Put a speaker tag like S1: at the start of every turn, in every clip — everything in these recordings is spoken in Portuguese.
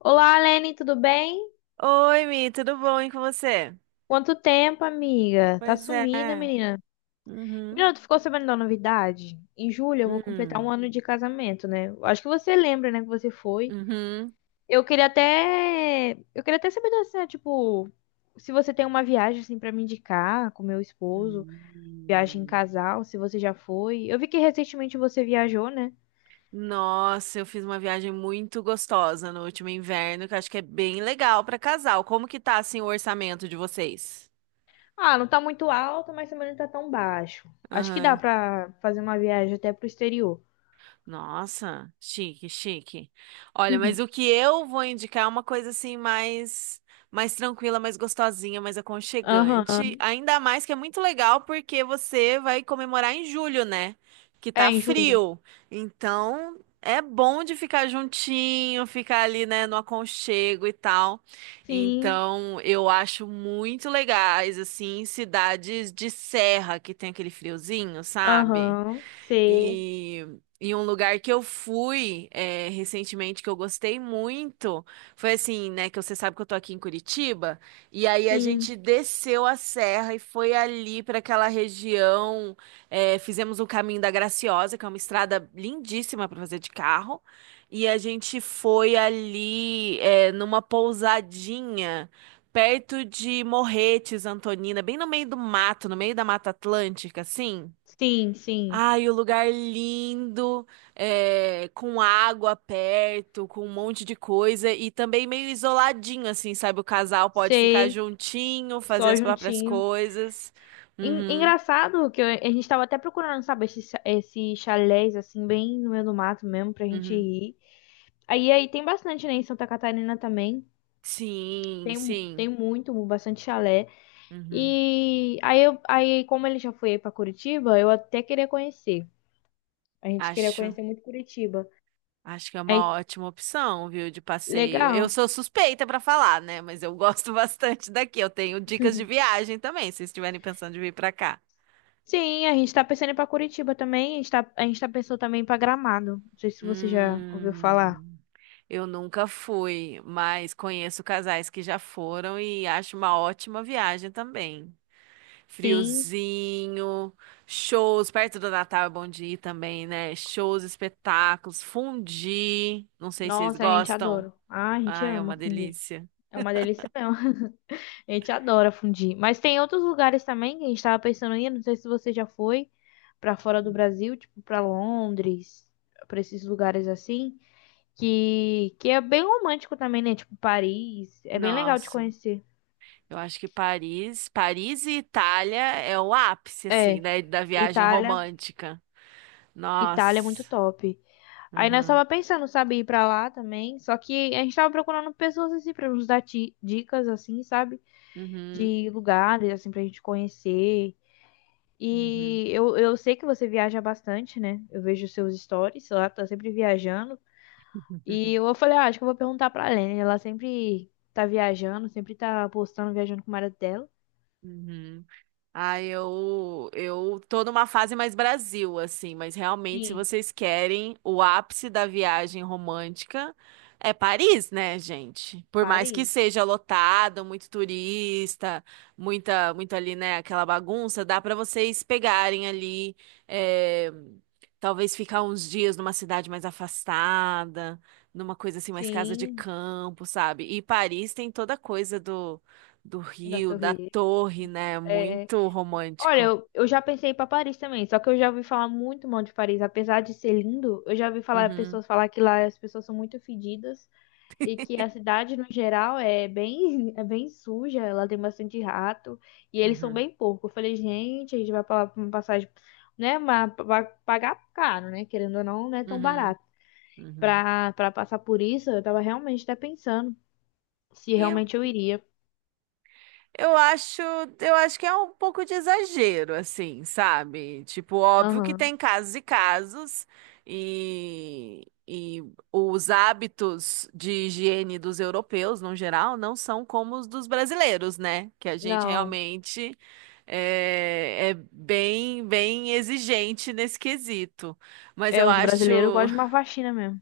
S1: Olá, Lene, tudo bem?
S2: Oi, Mi, tudo bom, hein, com você?
S1: Quanto tempo, amiga? Tá
S2: Pois
S1: sumida,
S2: é.
S1: menina.
S2: Uhum.
S1: Menina, tu ficou sabendo da novidade? Em julho eu vou completar um
S2: Hum.
S1: ano de casamento, né? Eu acho que você lembra, né, que você foi.
S2: Uhum.
S1: Eu queria até saber assim, né, tipo, se você tem uma viagem assim para me indicar com meu esposo, viagem em
S2: Hum.
S1: casal, se você já foi. Eu vi que recentemente você viajou, né?
S2: Nossa, eu fiz uma viagem muito gostosa no último inverno, que eu acho que é bem legal para casal. Como que tá, assim, o orçamento de vocês?
S1: Ah, não tá muito alto, mas também não tá tão baixo. Acho que dá pra fazer uma viagem até pro exterior.
S2: Nossa, chique, chique. Olha, mas
S1: Uhum.
S2: o que eu vou indicar é uma coisa assim mais tranquila, mais gostosinha, mais aconchegante.
S1: Aham.
S2: Ainda mais que é muito legal porque você vai comemorar em julho, né? Que
S1: É,
S2: tá
S1: em julho.
S2: frio. Então, é bom de ficar juntinho, ficar ali, né, no aconchego e tal.
S1: Sim,
S2: Então, eu acho muito legais assim cidades de serra que tem aquele friozinho, sabe?
S1: aham, sei,
S2: E, e um lugar que eu fui recentemente que eu gostei muito foi assim, né? Que você sabe que eu tô aqui em Curitiba. E aí a
S1: sim,
S2: gente desceu a serra e foi ali para aquela região. Fizemos o caminho da Graciosa, que é uma estrada lindíssima para fazer de carro. E a gente foi ali numa pousadinha. Perto de Morretes, Antonina, bem no meio do mato, no meio da Mata Atlântica, assim.
S1: sim, sim,
S2: Ai, o lugar lindo, com água perto, com um monte de coisa e também meio isoladinho, assim, sabe? O casal pode ficar
S1: sei,
S2: juntinho, fazer
S1: só
S2: as próprias
S1: juntinho.
S2: coisas.
S1: En-
S2: Uhum,
S1: Engraçado que a gente tava até procurando, sabe, esses chalés, assim, bem no meio do mato mesmo, pra gente
S2: uhum.
S1: ir. Aí tem bastante, né, em Santa Catarina também,
S2: Sim,
S1: tem,
S2: sim.
S1: tem muito, bastante chalé.
S2: Uhum.
S1: E aí, como ele já foi aí pra Curitiba, eu até queria conhecer. A gente queria
S2: Acho,
S1: conhecer muito Curitiba.
S2: acho que é
S1: Aí,
S2: uma ótima opção, viu, de passeio. Eu
S1: legal.
S2: sou suspeita pra falar, né? Mas eu gosto bastante daqui. Eu tenho dicas de viagem também, se estiverem pensando de vir pra cá.
S1: Sim, a gente tá pensando em ir pra Curitiba também. A gente tá pensando também em ir pra Gramado. Não sei se você já ouviu falar.
S2: Hum. Eu nunca fui, mas conheço casais que já foram e acho uma ótima viagem também.
S1: Sim,
S2: Friozinho, shows, perto do Natal é bom de ir também, né? Shows, espetáculos, fundi, não sei se vocês
S1: nossa, a gente
S2: gostam.
S1: adora. Ah, a gente
S2: Ah, é
S1: ama
S2: uma
S1: fundir.
S2: delícia.
S1: É uma delícia mesmo. A gente adora fundir. Mas tem outros lugares também que a gente tava pensando em ir. Não sei se você já foi pra fora do Brasil, tipo pra Londres, pra esses lugares assim. Que é bem romântico também, né? Tipo Paris. É bem legal de
S2: Nossa,
S1: conhecer.
S2: eu acho que Paris, Paris e Itália é o ápice, assim,
S1: É,
S2: né, da viagem
S1: Itália.
S2: romântica.
S1: Itália é
S2: Nossa.
S1: muito top. Aí nós
S2: Uhum.
S1: tava pensando, sabe, ir pra lá também. Só que a gente tava procurando pessoas assim pra nos dar dicas, assim, sabe?
S2: Uhum.
S1: De lugares, assim, pra gente conhecer.
S2: Uhum.
S1: E eu sei que você viaja bastante, né? Eu vejo seus stories, sei lá, tá sempre viajando. E eu falei, ah, acho que eu vou perguntar pra Lene. Ela sempre tá viajando, sempre tá postando, viajando com o marido dela.
S2: Uhum. Ah, eu tô numa fase mais Brasil, assim, mas realmente, se
S1: Sim,
S2: vocês querem o ápice da viagem romântica, é Paris, né, gente? Por mais que
S1: Paris.
S2: seja lotado, muito turista, muito ali, né, aquela bagunça, dá pra vocês pegarem ali, é, talvez ficar uns dias numa cidade mais afastada, numa coisa assim, mais casa de
S1: Sim,
S2: campo, sabe? E Paris tem toda a coisa do
S1: da
S2: rio, da
S1: Torre Eiffel.
S2: torre, né?
S1: É, é.
S2: Muito
S1: Olha,
S2: romântico.
S1: eu já pensei para Paris também, só que eu já ouvi falar muito mal de Paris, apesar de ser lindo, eu já ouvi falar
S2: Uhum,
S1: pessoas falar que lá as pessoas são muito fedidas e que a cidade no geral é bem é bem suja, ela tem bastante rato e eles são
S2: uhum,
S1: bem porco. Eu falei, gente, a gente vai para uma passagem, né, mas vai pagar caro, né, querendo ou não, não é tão
S2: uhum,
S1: barato.
S2: uhum.
S1: Para passar por isso, eu tava realmente até pensando se
S2: E eu,
S1: realmente eu iria.
S2: eu acho, eu acho que é um pouco de exagero, assim, sabe? Tipo, óbvio que
S1: Aham.
S2: tem casos e casos, e os hábitos de higiene dos europeus, no geral, não são como os dos brasileiros, né? Que a gente
S1: Não,
S2: realmente é bem, exigente nesse quesito. Mas
S1: é,
S2: eu
S1: os
S2: acho.
S1: brasileiros gostam de uma faxina mesmo.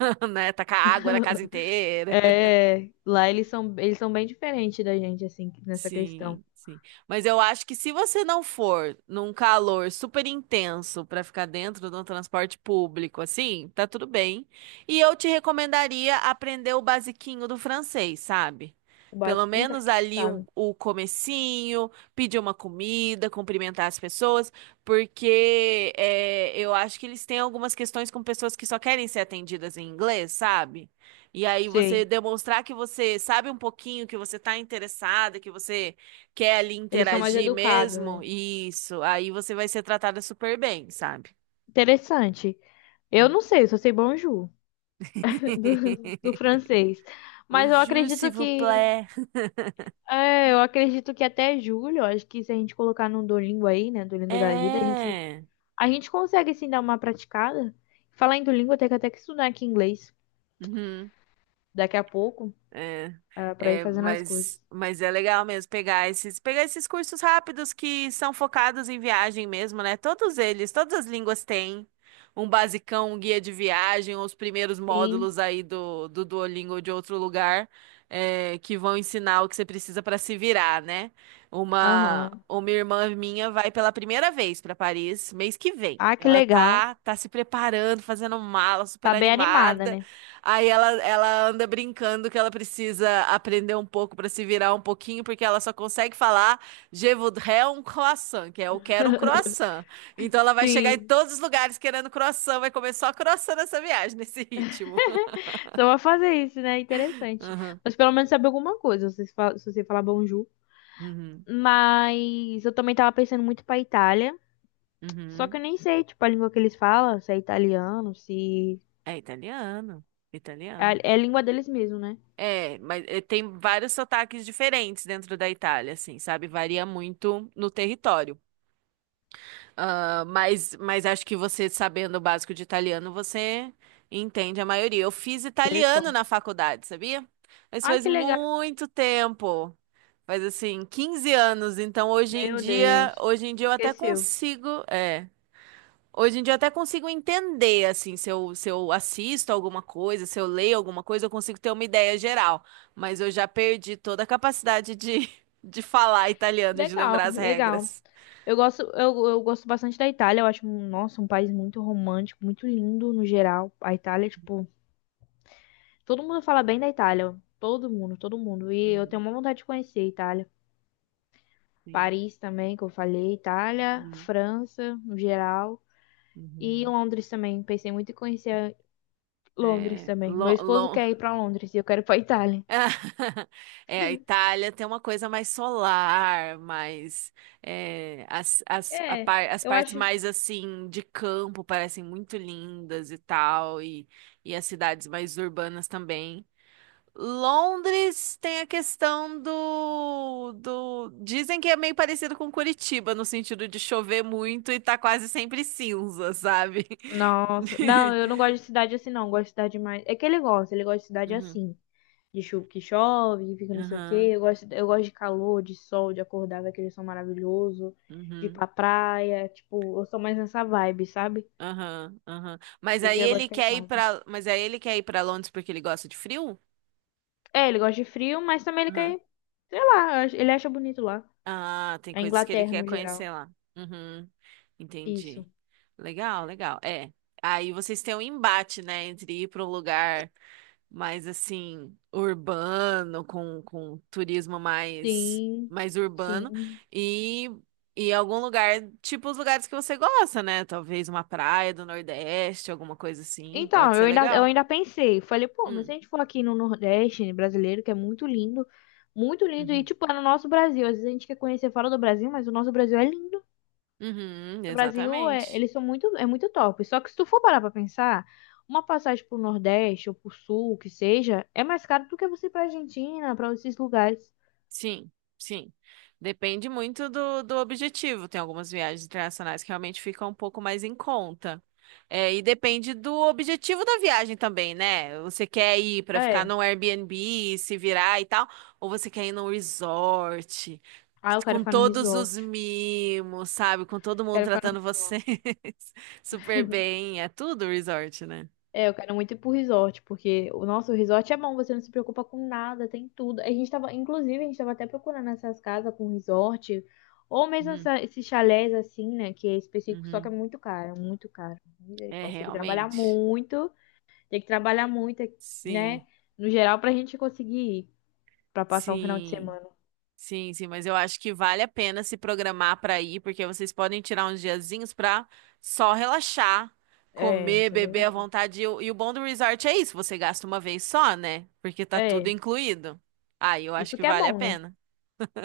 S2: né? Tacar água na casa inteira.
S1: É, lá eles são bem diferentes da gente, assim, nessa questão.
S2: Sim, sim. Mas eu acho que se você não for num calor super intenso pra ficar dentro de um transporte público, assim, tá tudo bem. E eu te recomendaria aprender o basiquinho do francês, sabe?
S1: O
S2: Pelo
S1: básico, então, a
S2: menos
S1: gente não
S2: ali o,
S1: sabe.
S2: o comecinho, pedir uma comida, cumprimentar as pessoas, porque eu acho que eles têm algumas questões com pessoas que só querem ser atendidas em inglês, sabe? E aí você
S1: Sim.
S2: demonstrar que você sabe um pouquinho, que você tá interessada, que você quer ali
S1: Eles são mais
S2: interagir
S1: educados,
S2: mesmo,
S1: né?
S2: isso, aí você vai ser tratada super bem, sabe?
S1: Interessante. Eu
S2: Hum.
S1: não sei, eu só sei bonjour do francês. Mas eu
S2: Bonjour,
S1: acredito
S2: s'il vous
S1: que.
S2: plaît.
S1: É, eu acredito que até julho, eu acho que se a gente colocar no Duolingo aí, né? Duolingo da vida, a gente,
S2: É.
S1: a gente consegue sim dar uma praticada. Falar em Duolingo, eu tenho que até que estudar aqui inglês
S2: Uhum.
S1: daqui a pouco,
S2: É,
S1: ah, pra ir
S2: é,
S1: fazendo as
S2: mas,
S1: coisas.
S2: mas é legal mesmo pegar esses cursos rápidos que são focados em viagem mesmo, né? Todos eles, todas as línguas têm um basicão, um guia de viagem, os primeiros
S1: Sim.
S2: módulos aí do Duolingo ou de outro lugar, que vão ensinar o que você precisa para se virar, né? Uma,
S1: Aham.
S2: uma irmã minha vai pela primeira vez para Paris mês que vem.
S1: Ah, que
S2: Ela
S1: legal.
S2: tá se preparando, fazendo mala, super
S1: Tá bem animada,
S2: animada.
S1: né?
S2: Aí ela anda brincando que ela precisa aprender um pouco para se virar um pouquinho, porque ela só consegue falar Je voudrais un croissant, que é eu quero um croissant. Então ela vai chegar em
S1: Sim.
S2: todos os lugares querendo croissant, vai comer só croissant nessa viagem, nesse ritmo.
S1: Só vou fazer isso, né? Interessante.
S2: Aham,
S1: Mas pelo menos saber alguma coisa, se você se você falar bonjour.
S2: uhum,
S1: Mas eu também tava pensando muito pra Itália. Só que
S2: uhum.
S1: eu nem sei, tipo, a língua que eles falam, se é italiano, se.
S2: É italiano,
S1: É,
S2: italiano.
S1: é a língua deles mesmo, né?
S2: É, mas tem vários sotaques diferentes dentro da Itália, assim, sabe? Varia muito no território. Ah, mas acho que você, sabendo o básico de italiano, você entende a maioria. Eu fiz italiano
S1: Misericórdia.
S2: na faculdade, sabia? Mas
S1: Ai,
S2: faz
S1: que legal.
S2: muito tempo. Faz assim, 15 anos. Então hoje em
S1: Meu
S2: dia,
S1: Deus.
S2: hoje em dia eu até
S1: Esqueceu.
S2: consigo, é, hoje em dia eu até consigo entender assim, se eu assisto alguma coisa, se eu leio alguma coisa, eu consigo ter uma ideia geral. Mas eu já perdi toda a capacidade de, de falar italiano, de
S1: Legal,
S2: lembrar as
S1: legal.
S2: regras.
S1: Eu, eu gosto bastante da Itália. Eu acho, nossa, um país muito romântico, muito lindo no geral. A Itália, tipo, todo mundo fala bem da Itália. Todo mundo. E eu
S2: Uhum,
S1: tenho uma vontade de conhecer a Itália.
S2: sim.
S1: Paris também, que eu falei. Itália,
S2: Uhum.
S1: França, no geral. E
S2: Uhum.
S1: Londres também. Pensei muito em conhecer Londres
S2: É,
S1: também. Meu esposo quer ir pra Londres e eu quero ir pra Itália.
S2: É, a Itália tem uma coisa mais solar, mais
S1: É,
S2: as
S1: eu
S2: partes
S1: acho.
S2: mais assim de campo parecem muito lindas e tal, e as cidades mais urbanas também. Londres tem a questão do. Dizem que é meio parecido com Curitiba, no sentido de chover muito e tá quase sempre cinza, sabe?
S1: Nossa, não, eu não gosto de cidade assim, não. Eu gosto de cidade mais. É que ele gosta de cidade
S2: Uhum,
S1: assim. De chu que chove, que fica não sei o quê.
S2: uhum,
S1: Eu gosto de calor, de sol, de acordar ver aquele sol maravilhoso, de ir
S2: uhum.
S1: pra praia. Tipo, eu sou mais nessa vibe, sabe?
S2: Aham, aham. Mas
S1: Ele
S2: aí
S1: já gosta de
S2: ele
S1: ficar em
S2: quer ir
S1: casa.
S2: pra. Mas aí ele quer ir para Londres porque ele gosta de frio?
S1: É, ele gosta de frio, mas também ele
S2: Aham.
S1: quer, sei lá, eu ele acha bonito lá.
S2: Ah, tem
S1: A
S2: coisas que ele
S1: Inglaterra
S2: quer
S1: no
S2: conhecer
S1: geral.
S2: lá. Uhum, entendi.
S1: Isso.
S2: Legal, legal. É. Aí vocês têm um embate, né, entre ir para um lugar mais assim urbano, com turismo mais
S1: Sim,
S2: mais urbano
S1: sim.
S2: e e algum lugar, tipo os lugares que você gosta, né? Talvez uma praia do Nordeste, alguma coisa assim,
S1: Então,
S2: pode ser
S1: eu ainda, eu
S2: legal.
S1: ainda pensei, falei, pô, mas se a gente for aqui no Nordeste brasileiro, que é muito lindo, e
S2: Hum.
S1: tipo, é no nosso Brasil, às vezes a gente quer conhecer fora do Brasil, mas o nosso Brasil é lindo.
S2: Uhum,
S1: Do Brasil, é,
S2: exatamente.
S1: eles são muito, é muito top. Só que se tu for parar pra pensar, uma passagem pro Nordeste ou pro Sul, que seja, é mais caro do que você ir pra Argentina, pra esses lugares.
S2: Sim, sim. Depende muito do objetivo. Tem algumas viagens internacionais que realmente ficam um pouco mais em conta. É, e depende do objetivo da viagem também, né? Você quer ir para ficar
S1: É,
S2: num Airbnb, se virar e tal, ou você quer ir num resort,
S1: ah, eu quero
S2: com
S1: ficar no
S2: todos os
S1: resort.
S2: mimos, sabe? Com todo mundo
S1: Quero ficar no
S2: tratando você
S1: resort.
S2: super bem. É tudo resort, né?
S1: É, eu quero muito ir pro resort, porque o nosso resort é bom, você não se preocupa com nada, tem tudo. A gente tava, inclusive, a gente tava até procurando essas casas com resort, ou mesmo
S2: Uhum,
S1: esses chalés assim, né, que é específico, só que é
S2: uhum.
S1: muito caro, muito caro.
S2: É,
S1: Misericórdia, tem que trabalhar
S2: realmente.
S1: muito. Tem que trabalhar muito,
S2: Sim.
S1: né? No geral, pra gente conseguir ir, pra passar um final de
S2: Sim,
S1: semana.
S2: sim, sim, mas eu acho que vale a pena se programar para ir, porque vocês podem tirar uns diazinhos para só relaxar,
S1: É,
S2: comer,
S1: isso é
S2: beber à
S1: verdade.
S2: vontade. E o bom do resort é isso, você gasta uma vez só, né? Porque tá tudo
S1: É,
S2: incluído. Aí eu acho
S1: isso
S2: que
S1: que é
S2: vale a
S1: bom, né?
S2: pena.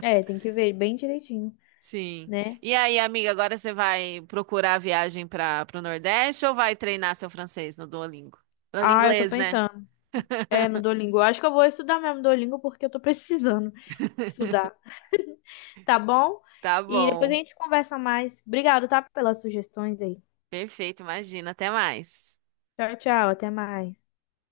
S1: É, tem que ver bem direitinho,
S2: Sim.
S1: né?
S2: E aí, amiga, agora você vai procurar a viagem para o Nordeste ou vai treinar seu francês no Duolingo? No
S1: Ah, eu tô
S2: inglês, né?
S1: pensando. É, no Duolingo. Eu acho que eu vou estudar mesmo Duolingo porque eu tô precisando estudar. Tá bom?
S2: Tá
S1: E depois a
S2: bom.
S1: gente conversa mais. Obrigado, tá? Pelas sugestões aí.
S2: Perfeito, imagina. Até mais.
S1: Tchau, tchau. Até mais.